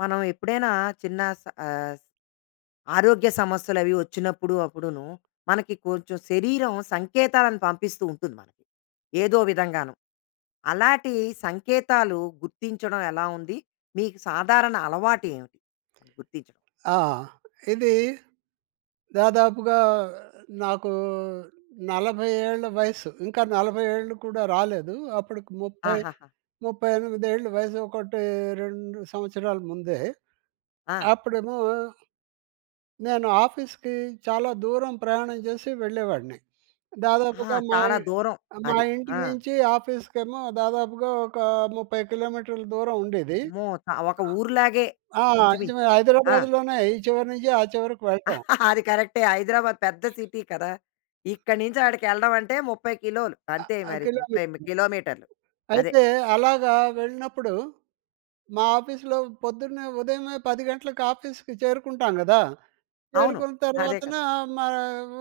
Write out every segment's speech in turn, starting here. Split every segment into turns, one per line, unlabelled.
మనం ఎప్పుడైనా చిన్న స ఆహ్, ఆరోగ్య సమస్యలు అవి వచ్చినప్పుడు అప్పుడునూ, మనకి కొంచెం శరీరం సంకేతాలను పంపిస్తూ ఉంటుంది మనకి ఏదో విధంగాను. అలాంటి సంకేతాలు గుర్తించడం ఎలా ఉంది? మీకు సాధారణ అలవాటు ఏమిటి గుర్తించడం?
ఆ! ఇది దాదాపుగా నాకు 40 ఏళ్ల వయస్సు, ఇంకా 40 ఏళ్ళు కూడా రాలేదు. అప్పటికి ముప్పై
ఆహాహా!
ముప్పై ఎనిమిది ఏళ్ల వయస్సు 1, 2 సంవత్సరాల ముందే.
ఆ!
అప్పుడేమో... నేను ఆఫీస్‌కి చాలా దూరం ప్రయాణం చేసి వెళ్ళేవాన్ని.
ఆ!
దాదాపుగా మా
చాలా
ఇ
దూరం.
మా
అది.
ఇంటి
ఆ!
నుంచి ఆఫీస్‌కేమో దాదాపుగా ఒక 30 కిలోమీటర్ల దూరం ఉండేది.
అమ్మో! చా ఒక ఊరులాగే
ఆ!
ఇంచుమించు.
నిజమే,
ఆ!
హైదరాబాద్‌లోనే ఈ చివరి నుంచి ఆ చివరకు వెళ్ళటం.
అది కరెక్టే. హైదరాబాద్ పెద్ద సిటీ కదా! ఇక్కడి నుంచి అక్కడికి వెళ్ళడం అంటే 30 కిలోలు అంతే
ఆ!
మరి 38
కిలోమీటర్లు.
కిలోమీటర్లు అదే.
అయితే అలాగా వెళ్ళినప్పుడు, మా ఆఫీస్‌లో పొద్దున్నే ఉదయమే 10 గంటలకు ఆఫీస్‌కి చేరుకుంటాం కదా!
అవును.
చేరుకున్న
అదే క
తర్వాతన మా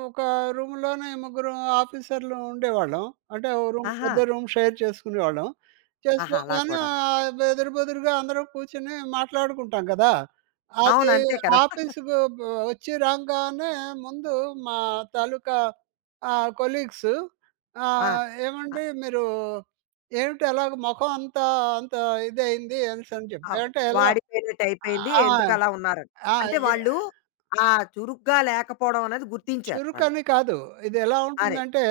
ఒక రూమ్‌లోనే ముగ్గురు ఆఫీసర్‌లం ఉండేవాళ్ళం. అంటే ఒక రూమ్
ఆహా!
పెద్ద రూమ్ షేర్ చేసుకునేవాళ్ళం.
ఆహా! అలా
చేసుకోగానే
కూడాను.
ఆహ్, ఎదురు బొదురుగా అందరం కూర్చొని మాట్లాడుకుంటాం కదా!
అవును.
అది
అంతే కదా!
ఆఫీస్‌కి వ వచ్చి రంగానే ముందు మా తాలూకా ఆహ్, కొలీగ్స్
ఆ!
ఆహ్,
ఆహ్
ఏమండి మీరు ఏమిటి అలాగ మొఖమంతా అంతా ఇదయింది అనిసని చెప్పి
అవు
అంటే ఎలా?
వాడిపోయినట్టు అయిపోయింది,
ఆ!
ఎందుకలా ఉన్నారని,
ఆ!
అంటే
ఇహ్
వాళ్ళు ఆ చురుగ్గా లేకపోవడం అనేది గుర్తించారు వాళ్ళు.
చురుకని కాదు. ఇది ఎలా
అరే!
ఉంటుందంటే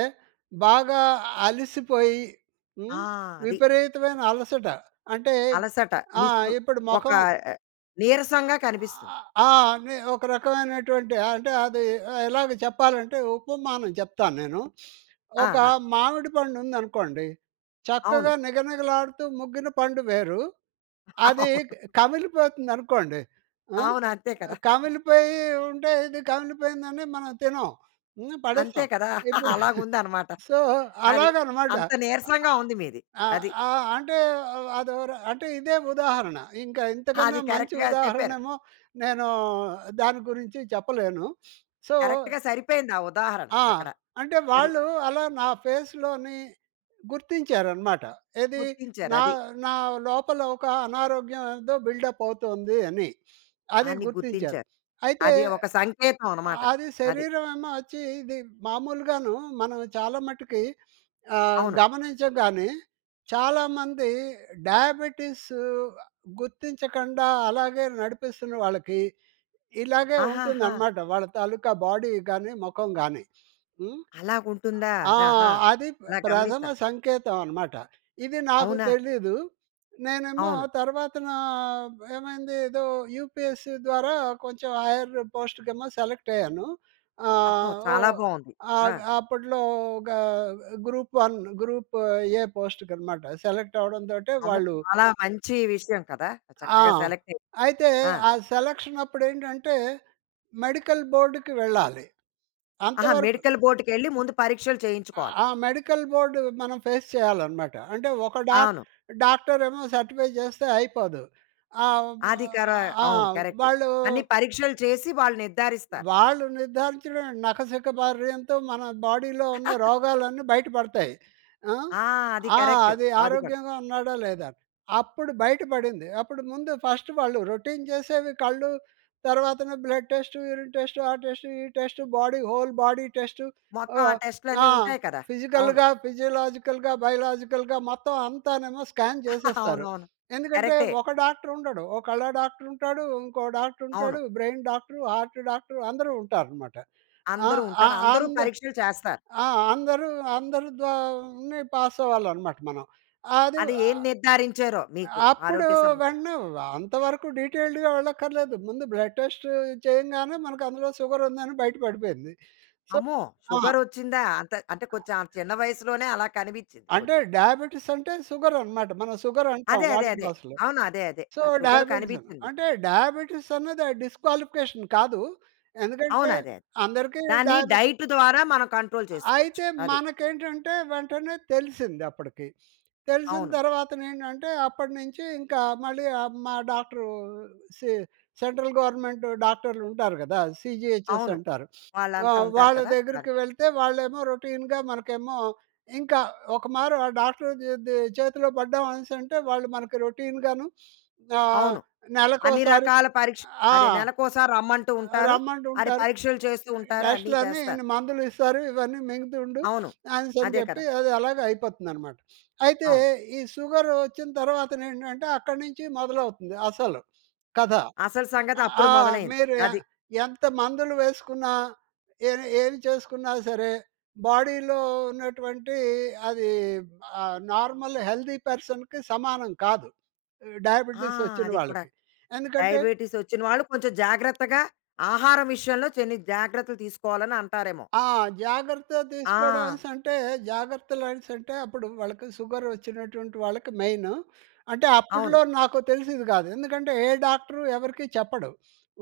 బాగా అలసిపోయి,
ఆ!
హ్మ్,
అది.
విపరీతమైన అలసట. అంటే
అలసట
ఆ!
నిస్పృ
ఇప్పుడు
ఒక
మొఖం
ఆహ్, నీరసంగా కనిపిస్తుంది.
ఆ! అనే, ఒక రకమైనటువంటి అంటే అది ఎలాగ చెప్పాలంటే ఉపమానం చెప్తానేను. ఒక
ఆహా!
మామిడి పండు ఉందనుకోండి,
అవును.
చక్కగా నిగనిగలాడుతూ ముగ్గిన పండు వేరు. అది
అవును.
కమిలిపోతుందనుకోండి ఆహ్,
అవును. అంతే కదా!
కమిలిపోయి ఉంటే ఇది కమిలిపోయిందని మనం తినం. హ్మ్.
అంతే
పడేస్తాం.
కదా!
ఇప్పుడు
అలాగుందన్నమాట
సో,
అది.
అలాగన్నమాట.
అంత నీరసంగా ఉంది మీది.
ఆహ్,
అది.
ఆ! అంటే అదో ర అంటే ఇదే ఉదాహరణ ఇంకా ఇంతకన్నా
అది
మంచి
కరక్ట్‌గా చెప్పారు.
ఉదాహరణేమో నేను దాని గురించి చెప్పలేను. సో
కరక్ట్‌గా సరిపోయింది ఆ ఉదాహరణ
ఆ!
అక్కడ.
అంటే
అది.
వాళ్ళు అలా నా ఫేస్‍లోని గుర్తించారనమాట. ఏది? నా
గుర్తించారది.
నా లోపల ఒక ఆనారోగ్యం ఏదో బిల్డ్‌‌అప్ అవుతుంది అని అది
అని
గుర్తించారు.
గుర్తించారు.
అయితే
అది ఒక సంకేతమన్నమాట
అది
అది.
శరీరమేమో వచ్చి ఇది మామూలుగాను మనం చాలా మట్టి‌కి ఆహ్,
అవును.
గమనిచంగాని, చాలామంది డయాబిటిస్ గుర్తించకుండా అలాగే నడిపిస్తున్న వాళ్ళకి ఇలాగే
ఆహాహా!
ఉంటుందన్నమాట. వాళ్ళ తాలూకా బాడీ గాని, మొఖం గాని హ్మ్.
అలాగుంటుందా
ఆ!
ఆహా!
అది ప
అలా
ప్రథమ
గమనిస్తా.
సంకేతమన్నమాట. ఇది నాకు
అవునా?
తెలీదు. నేనేమో
అవును.
తర్వాతనా ఏమైంది ఏదో యూపీఎస్సీ ద్వారా కొంచెం హయ్యర్ పోస్ట్‌కేమో సెలెక్ట్ అయ్యాను.
అబ్బో!
ఆహ్, ఓ
చాలా బాగుంది.
ఆ!
ఆ!
అప్పట్లో ఒక గ్రూప్-1, గ్రూప్-ఏ పోస్ట్‌కన్నమాట. సెలెక్ట్ అవ్వడంతోటే
అమ్మో!
వాళ్ళు
చాలా మంచి విషయం కదా!
ఆ!
చక్కగా సలెక్ట్
అయితే
ఆ!
ఆ సెలక్షనప్పుడు ఏంటంటే మెడికల్ బోర్డ్‌కి వెళ్ళాలి.
ఆహా!
అంతవరకు
మెడికల్ బోర్డ్‌కి వెళ్లి ముందు పరీక్షలు చేయించుకోవాలి.
ఆ మెడికల్ బోర్డ్ మనం ఫేస్ చేయాలనమాట. అంటే ఒక డాక్
అవును.
డాక్టరేమో సర్టిఫై చేస్తే అయిపోదు. ఆ వా
అది కర
ఆ
అవును. కరెక్ట్.
వాళ్ళు
అన్ని పరీక్షలు చేసి వాళ్ళు నిర్ధారిస్తారు.
వాళ్ళు నిర్ధారించడం నకశక బార్యంతో మన బాడీలో ఉన్న రోగాలన్నీ బయటపడతాయి. ఆ!
ఆ! అది
ఆ!
కరెక్ట్.
అది
అది కూడా.
ఆరోగ్యంగా ఉన్నాడా లేదా? అప్పుడు బయట పడింది. అప్పుడు ముందు ఫస్ట్ వాళ్ళు రోటీన్ చేసేవి కళ్ళు తర్వాతన బ్లడ్ టెస్ట్, యూరిన్ టెస్ట్, ఆ టెస్ట్, ఈ test, body whole body test
మొత్తం ఆ
ఆహ్,
టెస్ట్‌లన్ని
ఆ!
ఉంటాయి కదా! అవును.
ఫిజికల్‌గా, ఫిజియోలాజికల్‌గా, బయోలాజికల్‌గా మొత్తం అంతానేమో స్కాన్ చేసేస్తారు.
అవునవును.
ఎందుకంటే
కరెక్టే.
ఒక డాక్టర్ ఉండడు. ఓ కళ్ళ డాక్టర్ ఉంటాడు. ఇంకో డాక్టర్
అవును.
ఉంటాడు, బ్రెయిన్ డాక్టరు, హార్ట్ డాక్టరు అందరూ ఉంటారనమాట. ఆ!
అందరు ఉంటారు.
ఆహ్, ఆ
అందరూ
అంద
పరీక్షలు చేస్తారు.
ఆ! అందరు అందరు ద్వ పాసవ్వాలనమాట మనం. అది
అది ఏం
ఆహ్,
నిర్ధారించారో మీకు
అప్పుడు
ఆరోగ్య సమస్య?
వెంటనే అంత వరకు డిటైల్డ్‌గా వెళ్ళక్కర్లేదు. ముందు బ్లడ్ టెస్ట్ చేయంగానే మనకు అందులో షుగరుందని బయట పడిపోయింది. సొ
అమ్మో!
ఆ!
షుగర్ వచ్చిందా? అంతా అంటే కొంచెం ఆ చిన్న వయసులోనే అలా కనిపించింది
అంటే
కొంచెం.
డయాబిటిస్ అంటే షుగరన్నమాట. మనం షుగరంటాం
అదే, అదే,
వాడుక
అదే.
భాషలో.
అవును. అదే, అదే.
సొ,
ఆ షుగర్
డయాబిటిసన్న
కనిపించింది.
అంటే డయాబిటిస్ అన్నది డిస్‌క్వాలిఫి‌కేషన్ కాదు. ఎందుకంటే
అవును. అదే, అదే.
అందరికి
దాన్ని
డయాబిటిస్
డైట్ ద్వారా మనం కంట్రోల్ చేసుకోవచ్చు
అయితే
అది.
మనకేంటంటే వెంటనే తెలిసిందప్పటికి. తెలిసిన
అవును.
తర్వాతనేంటంటే అప్పటినుంచి ఇంకా మళ్ళీ ఆ మా డాక్టరు సె సెంట్రల్ గవర్నమెంట్ డాక్టర్లు ఉంటారు కదా! సీజీహెచ్ఎస్
అవును.
అంటారు. ఆ!
వాళ్ళంతా ఉంటారు
వాళ్ళ
కదా! ఆ!
దగ్గరకి వెళ్తే వాళ్ళేమో రోటీన్‌గా మనకేమో, ఇంకా ఒకమారు ఆ డాక్టర్ చేతి చేతిలో పడ్డాం అనేసి అంటే వాళ్ళు మనకు రోటీన్‍గాను ఆహ్,
అవును. అన్ని
నెలకొకసారి
రకాల పరీక్ష
ఆ!
అదే నెలకు ఒకసారి రమ్మంటూ ఉంటారు. అది
రమ్మటుంటారు.
పరీక్షలు చేస్తూ ఉంటారు. అన్ని
టెస్ట్‌లని
చేస్తారు.
ఇన్ని మందులు ఇస్తారు. ఇవన్నీ మింగుతుండు
అవును.
అనేసనీ
అదే కదా!
చెప్పి అది అలాగ అయిపోతుందనమాట. అయితే
అవును.
ఈ సుగరు వచ్చిన తర్వాతనేంటంటే అక్కడి నుంచి మొదలవుతుంది అసలు కథ.
అసలు సంగతి
ఆ
అప్పుడు మొదలైంది
మీరు ఎ
అది.
ఎంత మందులు వేసుకున్న, ఎ ఏమి చేసుకున్నా సరే, బాడీలో ఉన్నటువంటి అది ఆహ్, నార్మల్ హెల్డి పర్సన్‌కి సమానం కాదు
ఆ!
డయాబిటిస్ వచ్చిన
అది కూడా
వాళ్ళకి. ఎందుకంటే
డయాబిటిస్ వచ్చిన వాళ్ళు కొంచెం జాగ్రత్తగా ఆహారం విషయంలో కొన్ని జాగ్రత్తలు తీసుకోవాలి అని అంటారేమో?
ఆ! జాగ్రత్త తీసుకోవడం
ఆ!
అనేసంటే జాగ్రత్తలు అనేసంటే అప్పుడు వాళ్ళకి సుగరు వచ్చినటువంటి వాళ్ళకి మెయిన్ అంటే అప్పట్లో
అవును.
నాకు తెలిసేది కాదు. ఎందుకంటే ఏ డాక్టరు ఎవరికీ చెప్పడు.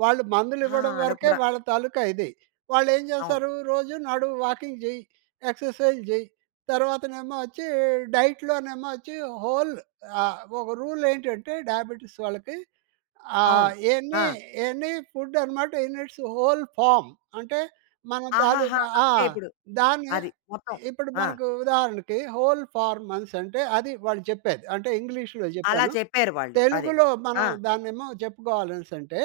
వాళ్ళు మందులు
ఆ!
ఇవ్వడం
అలా
వరకే
కూడా
వాళ్ళ తాలూకా ఇది. వాళ్ళేం
అవును.
చేస్తారు? రోజు నడు, వాకింగ్ చేయి, ఎక్సర్‌సైజ్ చేయి, తర్వాతనేమో వచ్చి డైట్‌లోనేమో వచ్చి హోల్ ఆహ్, ఒక రూల్ ఏంటంటే, డయాబెటిస్ వాళ్ళకి
అవును.
ఆహ్, ఎన్ని
ఆ!
ఎనీ ఫుడ్ అనమాట ఇన్ ఇట్స్ హోల్ ఫార్మ్ అంటే మన
ఆహాహా!
తాలూకా ఆ!
అంటే ఇప్పుడు
దాన్ని
అది మొత్తం.
ఇప్పుడు
ఆ!
మనకు ఉదాహరణకి హోల్ ఫార్మ్ అనేసంటే అది వాళ్ళు చెప్పేది. అంటే ఇంగ్లీష్‌లో
అలా
చెప్పాను.
చెప్పారు వాళ్ళు అదే.
తెలుగులో
ఆ!
మనం దాన్నేమో జెప్పుకోవాలనేసి అంటే,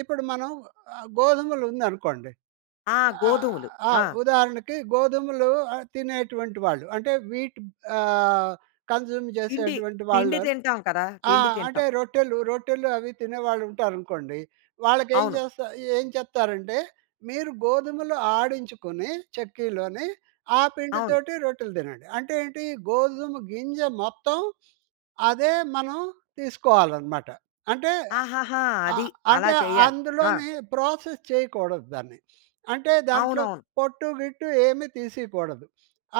ఇప్పుడు మనం ఆహ్, గోధుమలు ఉందనుకోండి
ఆ!
ఆహ్,
గోధుమలు.
ఆ!
ఆ!
ఉదాహరణకి గోధుమలు తినేటువంటి వాళ్ళు. అంటే వీట్ ఆహ్, కన్జ్యూమ్
పిండి,
చేసేటువంటి
పిండి
వాళ్ళు
తింటాం కదా!
ఆ!
పిండి
అంటే
తింటాం.
రొట్టెలు రొట్టెలు అవి తినేవాళ్ళు ఉంటారనుకోండి. వాళ్ళకి ఏం
అవును.
చేస్తా ఏం చెప్తారంటే, మీరు గోధుమలు ఆడించుకొని చెక్కీలోని, ఆ
అవును.
పిండితోటి రొట్టెలు తినండి. అంటేంటి గోధుమ గింజ మొత్తం అదే మనం తీసుకోవాలనమాట. అంటే
ఆహాహా! అది.
ఆహ్,
అలా
అంటే
చెయ్యాలి. ఆ!
అందులోనే ప్రాసెస్ చేయకూడదు దాన్ని. అంటే దాంట్లో
అవునవును.
పొట్టు గిట్టు ఏమీ తీసేయకూడదు.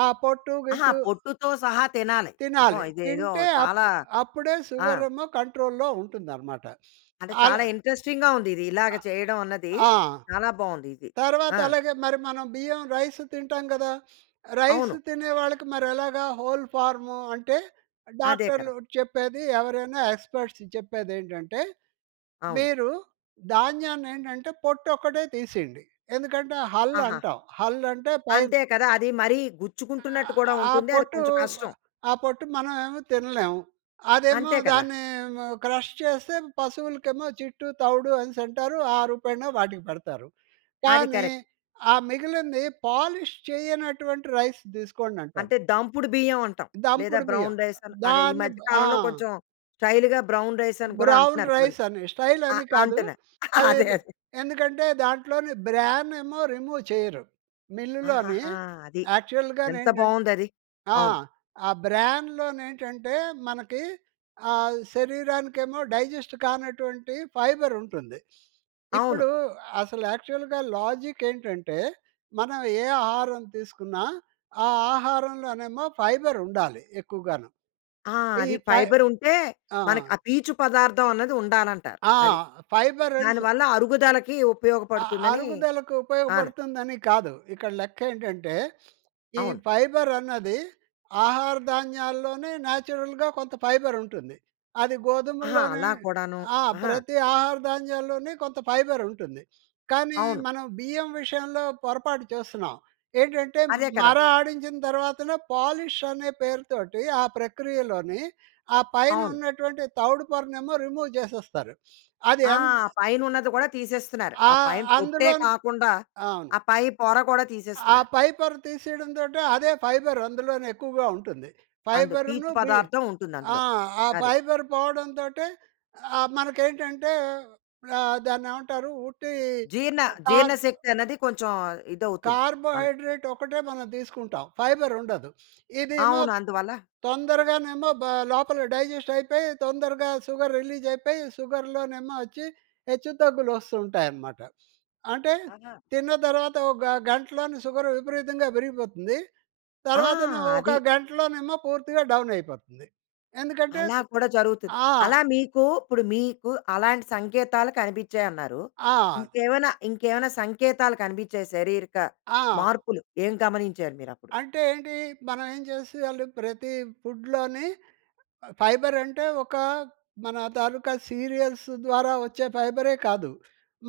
ఆ పొట్టు
ఆహా!
గిట్టు
పొట్టుతో సహా తినాలి. అమ్మో!
తినాలి.
ఇదేదో
తింటే
చాలా
అప్పు అప్పుడే
ఆ!
సుగారేమో కంట్రోల్‌లో ఉంటుందనమాట.
అంటే చాలా
అలా
ఇంట్రెస్టింగ్‌గా ఉంది. ఇది ఇలాగ
ఆ!
చేయడమన్నది
ఆ!
చాలా బాగుందిది.
తర్వాత
ఆ!
అలాగే మరి మనం బియ్యం రైస్ తింటాం కదా! రైస్
అవును.
తినే వాళ్ళకి మరి ఎలాగా హోల్ ఫార్మ్ అంటే
అదే కదా!
డాక్టర్లు చెప్పేది ఎవరైనా ఎక్స్‌పర్ట్స్ చెప్పేదేంటంటే,
అవును.
మీరు ధాన్యాన్ని ఏంటంటే పొట్టు ఒక్కటే తీసేయండి. ఎందుకంటే హల్
ఆహా!
అంటాం. హల్ అంటే పైన
అంతే కదా! అది మరి గుచ్చుకుంటున్నట్టు కూడా
ఆ
ఉంటుంది. అది
పొట్టు,
కొంచెం కష్టం.
ఆ పొట్టు మనమేమో తినలేము. అదేమో
అంతే కదా!
దాన్ని క్రష్ చేస్తే పశువులకేమో జిట్టు, తౌడు అనేసి అంటారు. ఆ రూపేన వాటికి పెడతారు.
అది
కానీ
కరెక్ట్.
ఆ మిగిలింది పాలిష్ చేయనటువంటి రైస్ తీసుకోండంటారు.
అంటే దంపుడు బియ్యం అంటాం. లేదా
దంపుడు బియ్యం
బ్రౌన్ రైస్ అని, అదే ఈ
దాన్ని
మధ్య
బా ఆ!
కాలంలో కొంచెం స్టైల్‌గా బ్రౌన్ రైస్ అని కూడా అంటున్నారు కొన్ని.
బ్రౌన్‌రైస్ అని స్టైల్
ఆ!
అని కాదు.
అంటున్నా
అది
అదే అదే.
ఎందుకంటే దాంట్లోనే బ్రాన్ ఏమో రిమూవ్ చేయరు. మిల్లులోని
ఆహాహా! అది.
యాక్చువల్‌గా
ఎంత
నేంటంటే
బాగుందది.
ఆ!
అవును.
ఆ బ్రాన్‌లో నేంటంటే మనకి ఆహ్, శరీరానికేమో డైజెస్ట్ కానటువంటి ఫైబర్ ఉంటుంది.
అవును.
ఇప్పుడు అసలు యాక్చువల్‌గా లాజిక్ ఏంటంటే, మనం ఏ ఆహారం తీసుకున్నా ఆ ఆహారంలోనేమో ఫైబర్ ఉండాలి ఎక్కువగాను.
ఆ!
ఈ
అది
ఫై
ఫైబర్ ఉంటే
ఆ!
మనకు ఆ పీచు పదార్థం అనేది ఉండాలంటారు
ఆ!
అది.
ఫైబర్ అనేసి
దానివల్ల అరుగుదలకి
ఆహ్,
ఉపయోగపడుతుందని
అరుగుదలకు
ఆన
ఉపయోగపడుతుందని కాదు. ఇక్కడ లెక్క ఏంటంటే, ఈ
అవును.
ఫైబరన్నది ఆహార ధాన్యాల్లోనే నేచురల్‌గా కొంత ఫైబరుంటుంది. అది
ఆహా!
గోధుమల్లోనే
అలా కూడాను.
ఆ!
ఆహా!
ప్రతి ఆహార ధాన్యాల్లోనీ కొంత ఫైబరుంటుంది. కానీ
అవును.
మనం బియ్యం విషయంలో పొరపాటు చేస్తున్నాం. ఏంటంటే
అదే కదా!
మర ఆడించిన తర్వాతనే పాలిష్ అనే పేరుతోటి, ఆ ప్రక్రియలోని ఆ పైన
అవును.
ఉన్నటువంటి తౌడు పొరనేమో రిమూవ్ చేసేస్తారు. అది
ఆ!
ఎంత
పైన ఉన్నది కూడా తీసేస్తున్నారు.
ఆ!
ఆ పైన పొట్టే
అందులోనే
కాకుండా,
అవును.
ఆ పై పొర కూడా
ఆ
తీసేస్తున్నారు.
పై పొర తీసేయడంతోటే అదే ఫైబర్ అందులోనే ఎక్కువగా ఉంటుంది.
అందు
ఫైబర్‌ను
పీచు
బి
పదార్థం ఉంటుంది
ఆ!
అందులో
ఆ
అది.
పై పొర పోవడం తోటే ఆ! మనకు ఏంటంటే ఆహ్, దాన్ని ఏమంటారు ఉట్టి
జీర్ణ, జీర్ణ
కార్బ
శక్తి అనేది కొంచెం ఇది అవుతుంది మనకి.
కార్బోహైడ్రేట్ ఒకటే మనం తీసుకుంటాం, ఫైబర్ ఉండదు. ఇదేమో
అవును. అందువల్ల
తొందరగానేమో బా లోపల డైజెస్ట్ అయిపోయి, తొందరగా సుగర్ రిలీజ్ అయిపోయి, సుగర్‌లోనేమో వచ్చి, హెచ్చుతగ్గులు వస్తూ ఉంటాయన్నమాట. అంటే
ఆహా!
తిన్న తర్వాత ఒక గంటలోనే సుగర్ విపరీతంగా పెరిగిపోతుంది.
ఆ!
తర్వాతన ఒక
అది.
గంటలోనేమో పూర్తిగా డౌన్ అయిపోతుంది. ఎందుకంటే
అలా కూడా జరుగుతుంది.
ఆ!
అలా మీకు ఇప్పుడు మీకు అలాంటి సంకేతాలు కనిపించాయన్నారు.
ఆ!
ఇంకేమన్నా ఇంకేమైనా సంకేతాలు కనిపించాయా? శారీరక
ఆ!
మార్పులు ఏం గమనించారు మీరప్పుడు?
అంటే ఏంటి? మనం ఏం చేసియాలి ప్రతి ఫుడ్‍లోని ఫైబర్ అంటే, ఒక మన తాలూకా సీరియల్స్ ద్వారా వచ్చే ఫైబరే కాదు.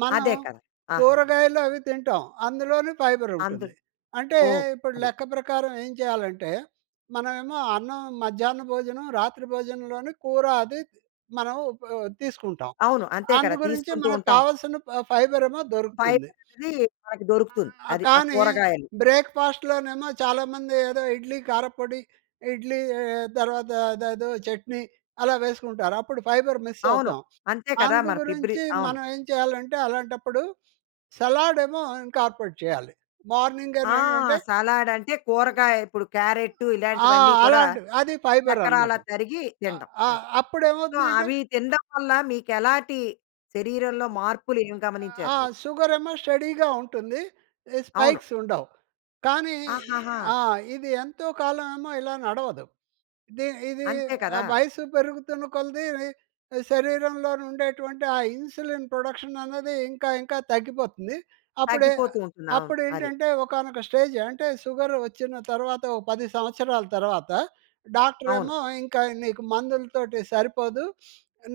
మనం
అదే కదా! ఆహాహా!
కూరగాయలు అవి తింటాం, అందులోనే ఫైబర్
అందులో
ఉంటుంది. అంటే
ఓహ్!
ఇప్పుడు
అదే.
లెక్క ప్రకారం ఏం చేయాలంటే, మనమేమో అన్నం మధ్యాహ్న భోజనం, రాత్రి భోజనంలోని కూర అది మనం తీసుకుంటాం.
అవును. అంతే కదా!
అందుగురించి
తీసుకుంటూ
మనకు
ఉంటాం.
కావాల్సిన ఫ ఫైబర్ ఏమో దొరుకుతుంది.
ఫైబర్ అనేది మనకు దొరుకుతుంది.
ఆ!
అది ఆ
కానీ
కూరగాయలు.
బ్రేక్‌ఫాస్ట్‌లో నేమో చాలామంది ఏదో ఇడ్లీ కారప్పొడి, ఇడ్లీ ఆహ్, తర్వాత అదేదో చట్నీ అలా వేసుకుంటారు. అప్పుడు ఫైబర్ మిస్
అవును.
అవుతాం.
అంతే కదా! మరి ఫిబ్రి
అందుగురించి
అవును.
మనం ఏం చేయాలంటే అలాంటప్పుడు సలాడ్ ఏమో ఇంకార్పెట్ చేయాలి. మార్నింగ్ అని
ఆ!
ఏంటంటే
సలాడ్ అంటే కూరగాయ ఇప్పుడు క్యారటు
ఆ!
ఇలాంటివన్నీ కూడా
అలాంటిది. అది ఫైబర్ అనమాట.
చక్కరాల్లా తరిగి
ఆహ్,
తింటం
ఆ!
అది.
అప్పుడు
సో
ఏమవుతుంది అంటే
అవి తినడం వల్ల మీకు ఎలాంటి శరీరంలో మార్పులు ఏమి గమనించారు
ఆ!
మీరు?
సుగర్ ఏమో స్టెడీగా ఉంటుంది. ఈ
అవును.
స్పైక్స్ ఉండవు. కానీ
ఆహాహా!
ఆ! ఇది ఎంతో కాలం ఏమో ఇలా నడవదు. ది ఇది
అంతే కదా!
వయసు పెరుగుతున్న కొలది శరీరంలోని ఉండేటువంటి ఆ ఇన్సులిన్ ప్రొడక్షన్ అన్నది ఇంకా ఇంకా తగ్గిపోతుంది. అప్పుడే
తగ్గిపోతూ ఉంటుంది. అవును అది.
అప్పుడేంటంటే ఒకానొక స్టేజ్, అంటే సుగరు వచ్చిన తర్వాత ఒక 10 సంవత్సరాల తర్వాత
అవును.
డాక్టరేమో ఇంకా నీకు మందులతోటి సరిపోదు.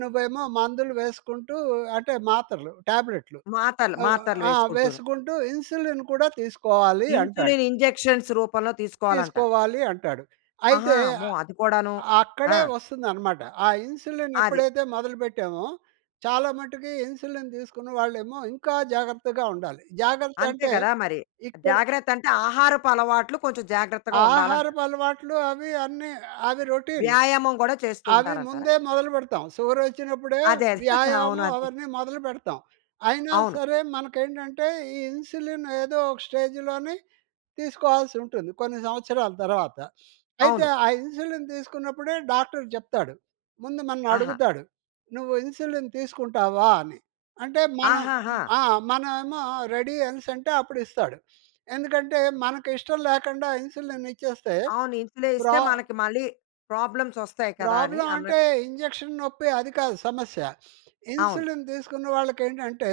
నువ్వేమో మందులు వేసుకుంటూ అంటే మాత్రలు టాబ్లెట్లు.
మాతలు మాత్రలు
ఆ!
వేసుకుంటును.
వేసుకుంటూ ఇన్సులిన్ కూడా తీసుకోవాలి అంటాడు.
ఇన్సులిన్ ఇంజెక్షన్స్ రూపంలో తీసుకోవాలంటారు.
తీసుకోవాలి అంటాడు.
ఆహా!
అయితే
అమ్మో!
ఆహ్,
అది కూడాను. ఆ!
అక్కడే వస్తుందన్నమాట. ఆ ఇన్సులిన్
అది.
ఎప్పుడైతే మొదలు పెట్టామో చాలా మటుకు ఇన్సులిన్ తీసుకున్న వాళ్ళేమో ఇంకా జాగ్రత్తగా ఉండాలి. జాగ్రత్త
అంతే
అంటే
కదా మరి.
ఇక్కడ
జాగ్రత్త అంటే ఆహారపు అలవాట్లు కొంచెం జాగ్రత్తగా ఉండాలంటారు.
ఆహారపు అలవాట్లు అవి అన్ని అవి రొటీన్.
వ్యాయామం కూడా చేస్తూ
అవి
ఉంటారంటారా?
ముందే మొదలుపెడతాం. సుగర్ వచ్చినప్పుడే
అదే, అదే. అవును.
వ్యాయామం
అదే.
అవన్నీ మొదలుపెడతాం. అయినా
అవును.
సరే మనకేంటంటే, ఈ ఇన్సులిన్ ఏదో ఒక స్టేజ్‌లోని తీసుకోవాల్సి ఉంటుంది, కొన్ని సంవత్సరాల తర్వాత. అయితే
అవును.
ఆ ఇన్సులిన్ తీసుకున్నప్పుడే డాక్టర్ చెప్తాడు. ముందు మనల్ని
ఆహా!
అడుగుతాడు. "నువ్వు ఇన్సులిన్ తీసుకుంటావా?" అని అంటే మనం
ఆహాహా!
ఆ! మనమేమో రెడీ అనేసంటే అప్పుడు ఇస్తాడు. ఎందుకంటే మనకు ఇష్టం లేకుండా ఇన్సులిన్ ఇచ్చేస్తే
అవును. ఇన్సులే
ప్రా
ఇస్తే మనకు మళ్ళి ప్రాబ్లమ్స్ వస్తాయి కదా! అని
ప్రాబ్లమ్
అన్నట్టు.
అంటే ఇంజెక్షన్ నొప్పి అది కాదు సమస్య.
అవును.
ఇన్సులిన్ తీసుకున్న వాళ్ళకి ఏంటంటే,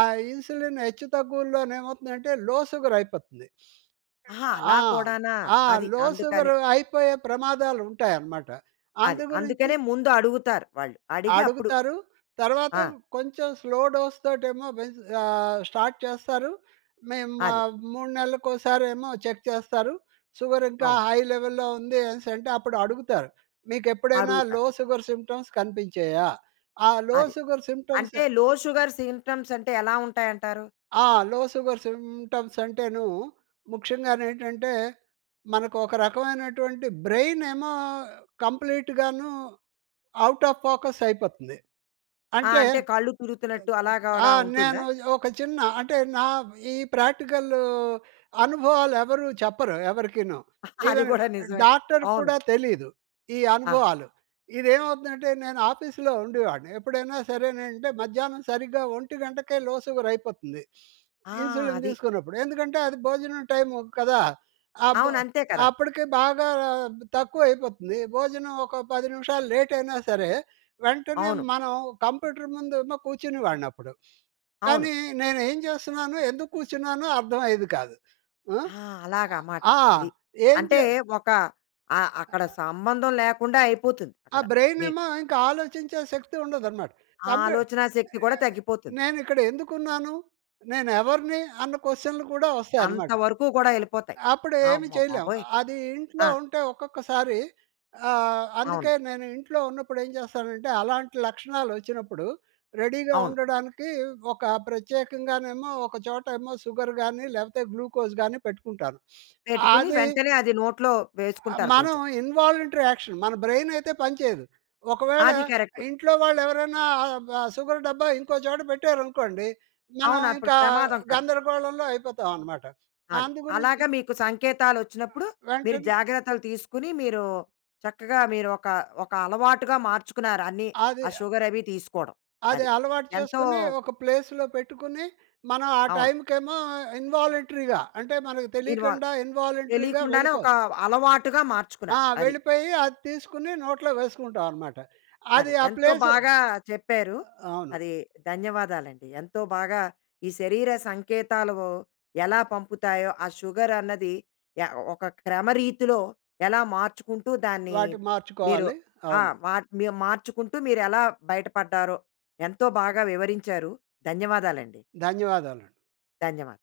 ఆ ఇన్సులిన్ హెచ్చు తగ్గువులో ఏమవుతుందంటే లో సుగర్ అయిపోతుంది.
ఆహా! అలా
ఆ!
కూడానా.
ఆ!
అది
లో
అందుకని.
సుగర్ అయిపోయే ప్రమాదాలుంటాయన్నమాట.
అది.
అందు గురించి
అందుకనే ముందు అడుగుతారు వాళ్ళు అడిగి అప్పుడు.
అడుగుతారు. తర్వాత
ఆ!
కొంచెం స్లో డోస్ తోటేమో పే ఆహ్, స్టార్ట్ చేస్తారు. మేము
అది.
3 నెల్లకోసారేమో చెక్ చేస్తారు. సుగర్ ఇంకా
అవును.
హై లెవెల్‌లో ఉంది అనేసంటే, అప్పుడు అడుగుతారు "మీకెప్పుడైనా
అడుగుతారు.
Low sugar symptoms కనిపించాయా?" ఆ లో
అది.
సుగర్ సింప్టమ్స్
అంటే లో షుగర్ సిమ్టమ్స్ అంటే ఎలా ఉంటాయంటారు?
ఆ! లో సుగర్ సింప్టమ్స్ అంటేను ముఖ్యంగానేంటంటే మనకు ఒక రకమైనటువంటి బ్రెయిన్ ఏమో కంప్లీట్‌ గాను ఔట్ ఆఫ్ ఫోకస్ అయిపోతుంది.
ఆ!
అంటే
అంటే కళ్ళు తిరుగుతున్నట్టు
ఆ!
అలాగుడా ఉంటుందా?
నేను ఒక చిన్న అంటే, నా ఈ ప్రాక్టికల్ అనుభవాలు ఎవరు చెప్పరు ఎవరికీనూ.
అది
ఈవెన్
కూడా నిజమే.
డాక్టర్‌కి
అవును.
కూడా తెలీదు, ఈ
ఆహా!
అనుభవాలు. ఇది ఏమవుతుందంటే నేను ఆఫీస్‌లో ఉండేవాన్ని. ఎప్పుడైనా సరేనంటే మధ్యాహ్నం సరిగ్గా 1 గంటకే లో సుగర్ అయిపోతుంది.
ఆ!
ఇన్సులిన్
అది.
తీసుకున్నప్పుడు. ఎందుకంటే అది భోజనం టైము కదా! అపు
అవును. అంతే కదా!
అప్పడికి బాగా తక్కువ అయిపోతుంది భోజనం ఒక 10 నిమిషాలు లేట్ అయినా సరే. వెంటనే
అవును.
మనం కంప్యూటర్ ముందేమో కూర్చునే వానప్పుడు.
అవును.
కానీ నేను ఏం చేస్తున్నానొ? ఎందుకు కూర్చున్నానో అర్థమయ్యేది కాదు. ఆహ్,
ఆ! అలాగా మాట
ఆ!
అది.
ఏం
అంటే
జే
ఒక అ అక్కడ సంబంధం లేకుండా అయిపోతుంది
ఆ
అక్కడ
బ్రైన్
మీకు.
ఏమో ఇంక ఆలోచించే శక్తి ఉండదన్నమాట. కంప్యూ
ఆలోచనా శక్తి కూడా
ఆహ్,
తగ్గిపోతుంది.
నేను ఇక్కడ ఎందుకున్నాను? నేను ఎవరిని? అన్న క్వశ్చన్లు కూడా వస్తాయన్నమాట.
అంతవరకు గూడా ఎళ్ళిపోతాయి.
ఆహ్, అప్పుడు ఏమీ చేయలేము.
అమ్మబాబోయ్!
అది ఇంట్లో
ఆ!
ఉంటే ఒక్కొక్కసారి ఆహ్,
అవును.
అందుకే నేను ఇంట్లో ఉన్నప్పుడు ఏం చేస్తానంటే అలాంటి లక్షణాలు వచ్చినప్పుడు, రెడీగా
అవును.
ఉండడానికి ఒక ప్రత్యేకంగానేమో ఒక చోట ఏమో సుగర్ గాని, లేకపోతే గ్లూకోజ్ గాని పెట్టుకుంటాను.
పెట్టుకుని
అది
వెంటనే అది నోట్లో
ఆ!
వేసుకుంటారు
మనం
కొంచెం.
ఇన్‌వాలంట్రీ యాక్షన్ మన బ్రైన్ అయితే పని చేయదు. ఒకవేళ
అది కరక్ట్.
ఇంట్లో వాళ్ళు ఎవరైనా ఆహ్, సుగర్ డబ్బా ఇంకో చోట పెట్టారనుకోండి. మనం
అవును. అప్పుడు
ఇంకా
ప్రమాదం కాదు.
గందరగోళంలో అయిపోతామన్నమాట.
అది.
అందు గురించి
అలాగా మీకు సంకేతాలు వచ్చినప్పుడు, మీరు
వెంటనే
జాగ్రత్తలు తీసుకొని, మీరు చక్కగా మీరు ఒక ఒక అలవాటుగా మార్చుకున్నారు అన్నీ ఆ
అది
సుగర్ అవి తీసుకోవడం
అది
అది.
అలవాటు
ఎంతో
చేసుకొని, ఒక ప్లేస్‌లో పెట్టుకొని, మనం ఆ
అవును.
టైమ్‌కేమో ఇన్‌వాలంట్రీగా అంటే మనకు
ఇన్వాల్వ్.
తెలియకుండా ఇన్‌వాలంట్రీగా
తెలియకుండానే ఒక
వెళ్ళిపోయి
అలవాటుగా
ఆ!
మార్చుకున్నారు. అది.
వెళ్ళిపోయి, అది తీసుకొని నోట్లో వేసుకుంటామన్నమాట.
అదే
అది ఆ
ఎంతో
ప్లేస్
బాగా చెప్పారు.
అవును.
అది ధన్యవాదాలండి. ఎంతో బాగా ఈ శరీర సంకేతాలు ఎలా పంపుతాయో ఆ షుగర్ అన్నది య ఒక క్రమరీతిలో ఎలా మార్చుకుంటూ దాన్ని
వాటి
మీరు
మార్చుకోవాలి.
ఆహ్,
అవును.
మీ మార్చుకుంటూ మీరు ఎలా బయటపడ్డారో ఎంతో బాగా వివరించారు. ధన్యవాదాలండి.
ధన్యవాదాలు.
ధన్యవాదాలు.